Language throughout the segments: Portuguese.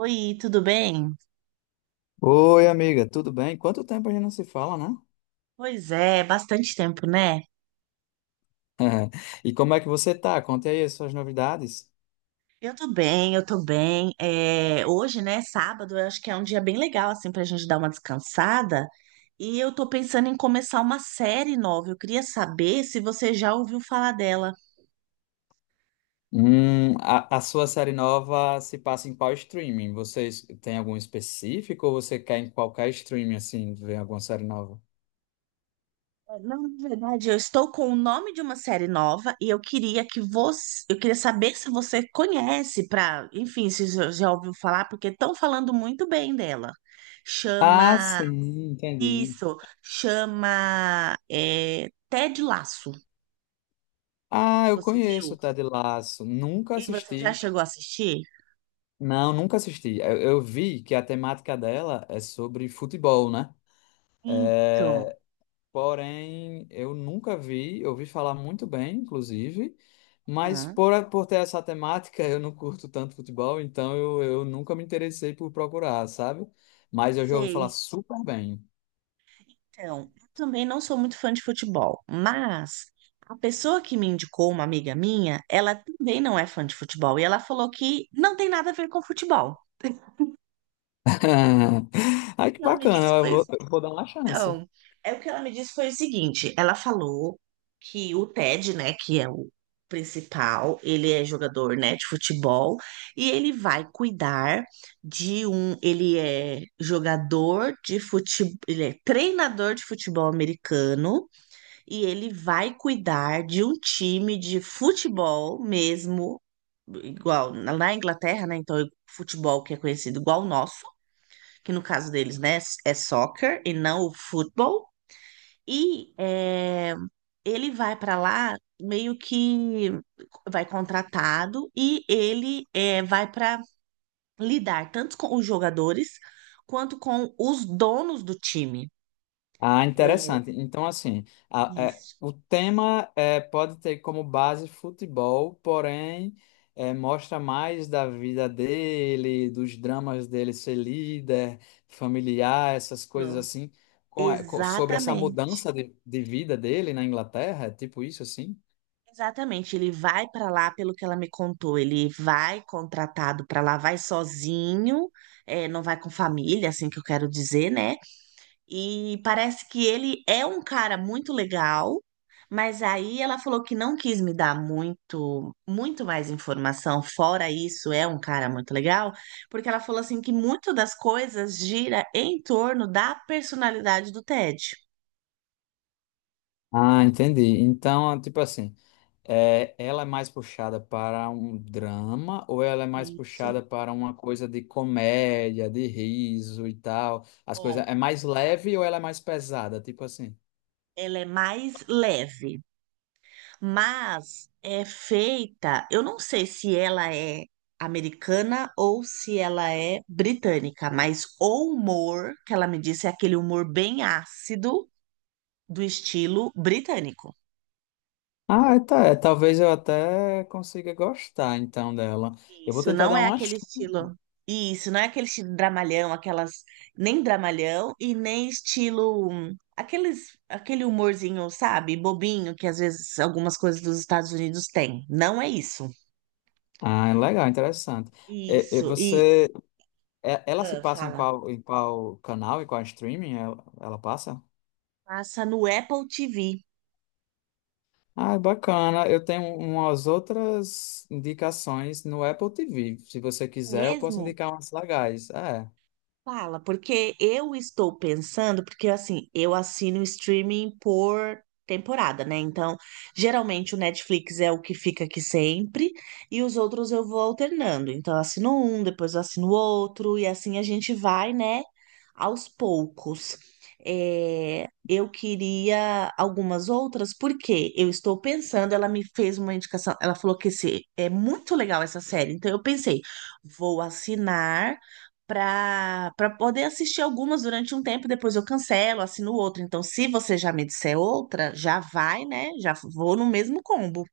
Oi, tudo bem? Oi, amiga, tudo bem? Quanto tempo a gente não se fala, né? Pois é, bastante tempo, né? E como é que você tá? Conte aí as suas novidades. Eu tô bem. Hoje, né, sábado, eu acho que é um dia bem legal, assim, pra gente dar uma descansada. E eu tô pensando em começar uma série nova. Eu queria saber se você já ouviu falar dela. A sua série nova se passa em qual streaming? Vocês têm algum específico ou você quer em qualquer streaming, assim, ver alguma série nova? Não. Na verdade, eu estou com o nome de uma série nova e eu queria saber se você conhece, para enfim, se já ouviu falar, porque estão falando muito bem dela. Ah, Chama… sim, entendi. Isso, chama Ted Laço. Ah, eu Você conheço viu? o Ted Lasso. Nunca E você já assisti. chegou a assistir? Não, nunca assisti. Eu vi que a temática dela é sobre futebol, né? Isso. Porém, eu nunca vi, eu ouvi falar muito bem, inclusive, mas Hum, por ter essa temática, eu não curto tanto futebol, então eu nunca me interessei por procurar, sabe? Mas eu já ouvi falar sei. super bem. Então, eu também não sou muito fã de futebol, mas a pessoa que me indicou, uma amiga minha, ela também não é fã de futebol e ela falou que não tem nada a ver com futebol. Ai, que E Ela me bacana, disse, foi eu vou dar uma chance. Então, é o que ela me disse foi o seguinte: ela falou que o Ted, né, que é o principal, ele é jogador, né, de futebol e ele vai cuidar de um, ele é jogador de futebol, ele é treinador de futebol americano e ele vai cuidar de um time de futebol mesmo, igual na Inglaterra, né? Então, futebol que é conhecido igual o nosso, que no caso deles, né, é soccer e não o futebol. e é, Ele vai para lá meio que vai contratado, e vai para lidar tanto com os jogadores quanto com os donos do time. Ah, É interessante. Então, assim, isso. o tema é, pode ter como base futebol, porém mostra mais da vida dele, dos dramas dele ser líder, familiar, essas coisas assim, sobre essa Exatamente. mudança de vida dele na Inglaterra, é tipo isso assim? Exatamente. Ele vai para lá, pelo que ela me contou, ele vai contratado para lá, vai sozinho, não vai com família, assim que eu quero dizer, né? E parece que ele é um cara muito legal, mas aí ela falou que não quis me dar muito mais informação. Fora isso, é um cara muito legal, porque ela falou assim que muito das coisas gira em torno da personalidade do Ted. Ah, entendi. Então, tipo assim. É, ela é mais puxada para um drama ou ela é mais Isso. puxada para uma coisa de comédia, de riso e tal? As coisas Ó, é mais leve ou ela é mais pesada, tipo assim? ela é mais leve. Mas é feita, eu não sei se ela é americana ou se ela é britânica, mas o humor que ela me disse é aquele humor bem ácido, do estilo britânico. Ah, é, tá, é, talvez eu até consiga gostar então dela. Eu vou Isso tentar não dar é uma. Aquele estilo. Isso não é aquele estilo dramalhão, aquelas nem dramalhão e nem estilo aqueles aquele humorzinho, sabe, bobinho que às vezes algumas coisas dos Estados Unidos têm. Não é isso. Ah, é legal, interessante. E Isso. E você, ela se ah, passa fala. Em qual canal e qual streaming ela passa? Passa no Apple TV Ah, bacana. Eu tenho umas outras indicações no Apple TV. Se você quiser, eu posso mesmo? indicar umas legais. É. Fala, porque eu estou pensando, porque assim, eu assino streaming por temporada, né? Então, geralmente o Netflix é o que fica aqui sempre, e os outros eu vou alternando. Então, eu assino um, depois eu assino outro e assim a gente vai, né, aos poucos. Eu queria algumas outras, porque eu estou pensando, ela me fez uma indicação, ela falou que é muito legal essa série, então eu pensei, vou assinar para poder assistir algumas durante um tempo, depois eu cancelo, assino outra. Então, se você já me disser outra, já vai, né? Já vou no mesmo combo.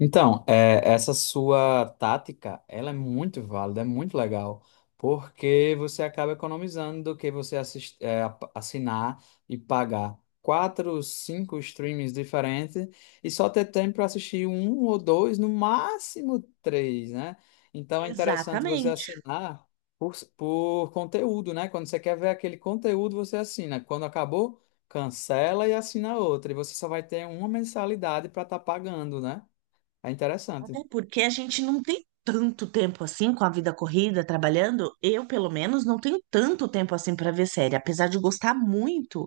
Então, é, essa sua tática, ela é muito válida, é muito legal, porque você acaba economizando do que você assinar e pagar quatro, cinco streams diferentes e só ter tempo para assistir um ou dois, no máximo três, né? Então é interessante você Exatamente. assinar por conteúdo, né? Quando você quer ver aquele conteúdo, você assina. Quando acabou, cancela e assina outra. E você só vai ter uma mensalidade para estar pagando, né? É interessante. Até porque a gente não tem tanto tempo assim com a vida corrida, trabalhando. Eu, pelo menos, não tenho tanto tempo assim para ver série. Apesar de gostar muito,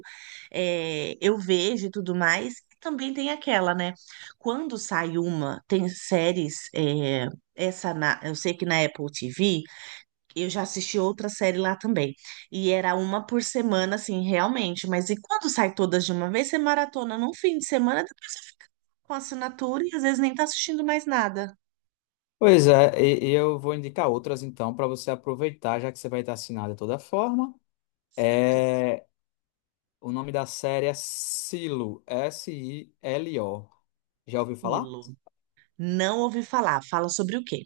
eu vejo e tudo mais. Também tem aquela, né? Quando sai uma, tem séries, eu sei que na Apple TV eu já assisti outra série lá também. E era uma por semana, assim, realmente. Mas e quando sai todas de uma vez, você maratona num fim de semana, depois com assinatura e às vezes nem tá assistindo mais nada. Pois é, e eu vou indicar outras então para você aproveitar, já que você vai estar assinado de toda forma. Certo. É, o nome da série é Silo, SILO. Já ouviu falar? Filo. Não ouvi falar. Fala sobre o quê?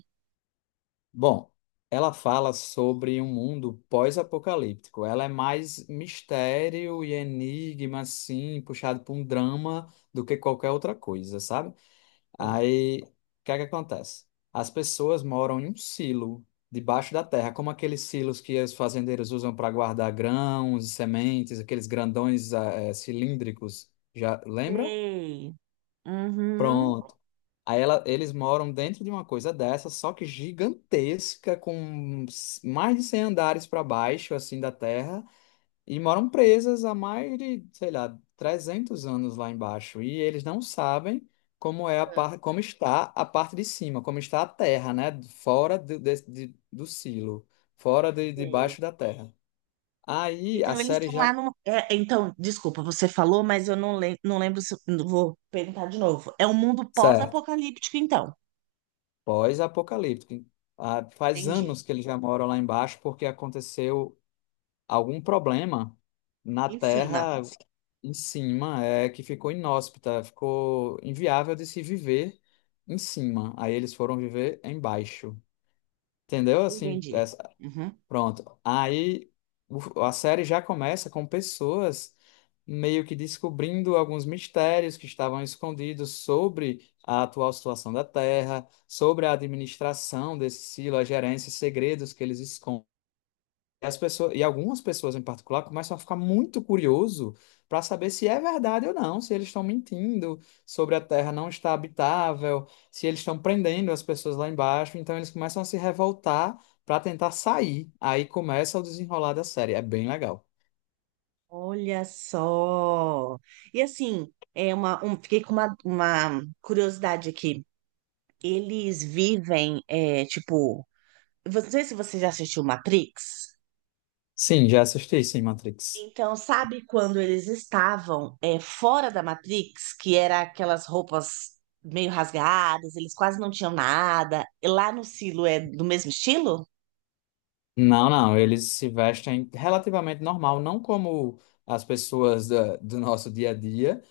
Bom, ela fala sobre um mundo pós-apocalíptico. Ela é mais mistério e enigma, assim, puxado para um drama do que qualquer outra coisa, sabe? Sei. Aí, o que é que acontece? As pessoas moram em um silo debaixo da terra, como aqueles silos que os fazendeiros usam para guardar grãos e sementes, aqueles grandões cilíndricos. Já lembra? Sei. Uhum. Pronto. Eles moram dentro de uma coisa dessa, só que gigantesca, mais de 100 andares para baixo, assim, da terra. E moram presas há mais de, sei lá, 300 anos lá embaixo. E eles não sabem como é a parte, como está a parte de cima, como está a terra, né? Fora do silo, fora de, Sei. debaixo da terra. Aí a Então eles série estão lá já. no… desculpa, você falou, mas eu não lembro se. Vou perguntar de novo. É um mundo Certo. pós-apocalíptico, então. Pós-apocalíptico. Ah, faz Entendi. anos que eles já moram lá embaixo porque aconteceu algum problema na Em cima. terra em cima, é que ficou inóspita, ficou inviável de se viver em cima. Aí eles foram viver embaixo. Entendeu? Entendi. Uhum. Pronto. Aí a série já começa com pessoas meio que descobrindo alguns mistérios que estavam escondidos sobre a atual situação da Terra, sobre a administração desse silo, a gerência, segredos que eles escondem. E as pessoas, e algumas pessoas em particular começam a ficar muito curioso para saber se é verdade ou não, se eles estão mentindo sobre a Terra não estar habitável, se eles estão prendendo as pessoas lá embaixo. Então eles começam a se revoltar para tentar sair. Aí começa o desenrolar da série. É bem legal. Olha só. E assim, fiquei com uma curiosidade aqui. Eles vivem, é, tipo, não sei se você já assistiu Matrix. Sim, já assisti, sim, Matrix. Então, sabe quando eles estavam, é, fora da Matrix, que era aquelas roupas meio rasgadas, eles quase não tinham nada. E lá no Silo é do mesmo estilo? Não, não, eles se vestem relativamente normal, não como as pessoas do nosso dia a dia.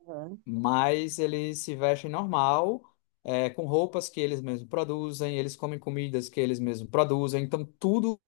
Uhum. Mas eles se vestem normal, é, com roupas que eles mesmos produzem, eles comem comidas que eles mesmos produzem, então tudo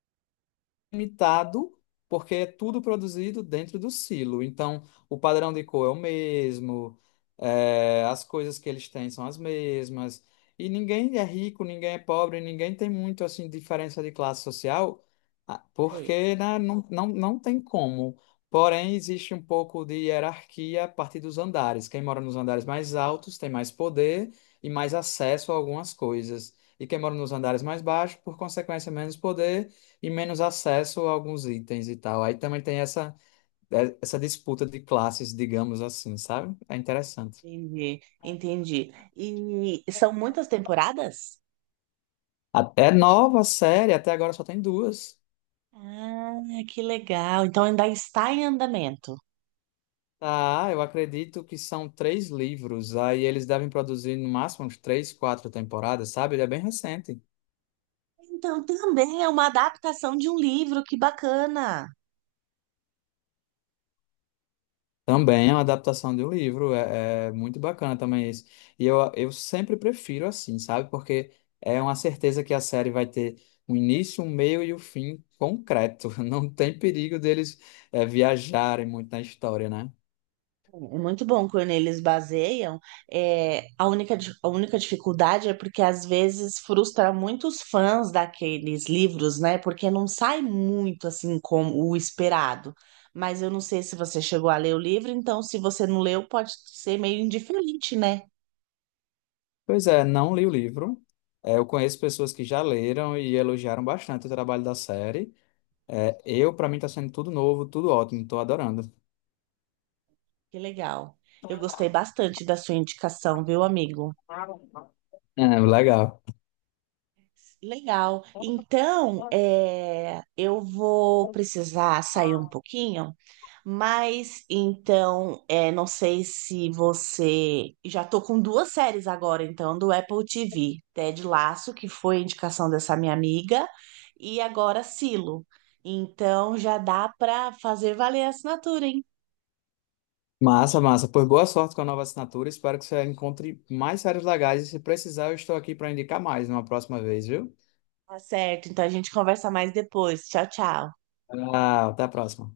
limitado, porque é tudo produzido dentro do silo. Então, o padrão de cor é o mesmo, é, as coisas que eles têm são as mesmas. E ninguém é rico, ninguém é pobre, ninguém tem muito assim diferença de classe social, ah, Sei. porque né, não tem como. Porém, existe um pouco de hierarquia a partir dos andares. Quem mora nos andares mais altos tem mais poder e mais acesso a algumas coisas. E quem mora nos andares mais baixos, por consequência, menos poder e menos acesso a alguns itens e tal. Aí também tem essa disputa de classes, digamos assim, sabe? É interessante. Entendi, entendi. E são muitas temporadas? Até nova série, até agora só tem duas. Ah, que legal. Então ainda está em andamento. Tá, ah, eu acredito que são três livros. Aí eles devem produzir no máximo uns três, quatro temporadas, sabe? Ele é bem recente. Então também é uma adaptação de um livro, que bacana. Também é uma adaptação de um livro, é, é muito bacana também isso. E eu sempre prefiro assim, sabe? Porque é uma certeza que a série vai ter um início, um meio e o fim concreto. Não tem perigo deles viajarem muito na história, né? É muito bom quando eles baseiam. A única dificuldade é porque às vezes frustra muitos fãs daqueles livros, né? Porque não sai muito assim como o esperado. Mas eu não sei se você chegou a ler o livro, então se você não leu, pode ser meio indiferente, né? Pois é, não li o livro. É, eu conheço pessoas que já leram e elogiaram bastante o trabalho da série. É, eu, para mim, está sendo tudo novo, tudo ótimo, estou adorando. Que legal. Eu gostei bastante da sua indicação, viu, amigo? É, legal. Legal. Então, eu vou precisar sair um pouquinho, mas então, não sei se você… Já tô com duas séries agora, então, do Apple TV: Ted Lasso, que foi indicação dessa minha amiga, e agora Silo. Então, já dá para fazer valer a assinatura, hein? Massa, massa. Pois boa sorte com a nova assinatura. Espero que você encontre mais séries legais. E se precisar, eu estou aqui para indicar mais numa próxima vez, viu? Tá certo. Então, a gente conversa mais depois. Tchau, tchau. Ah, até a próxima.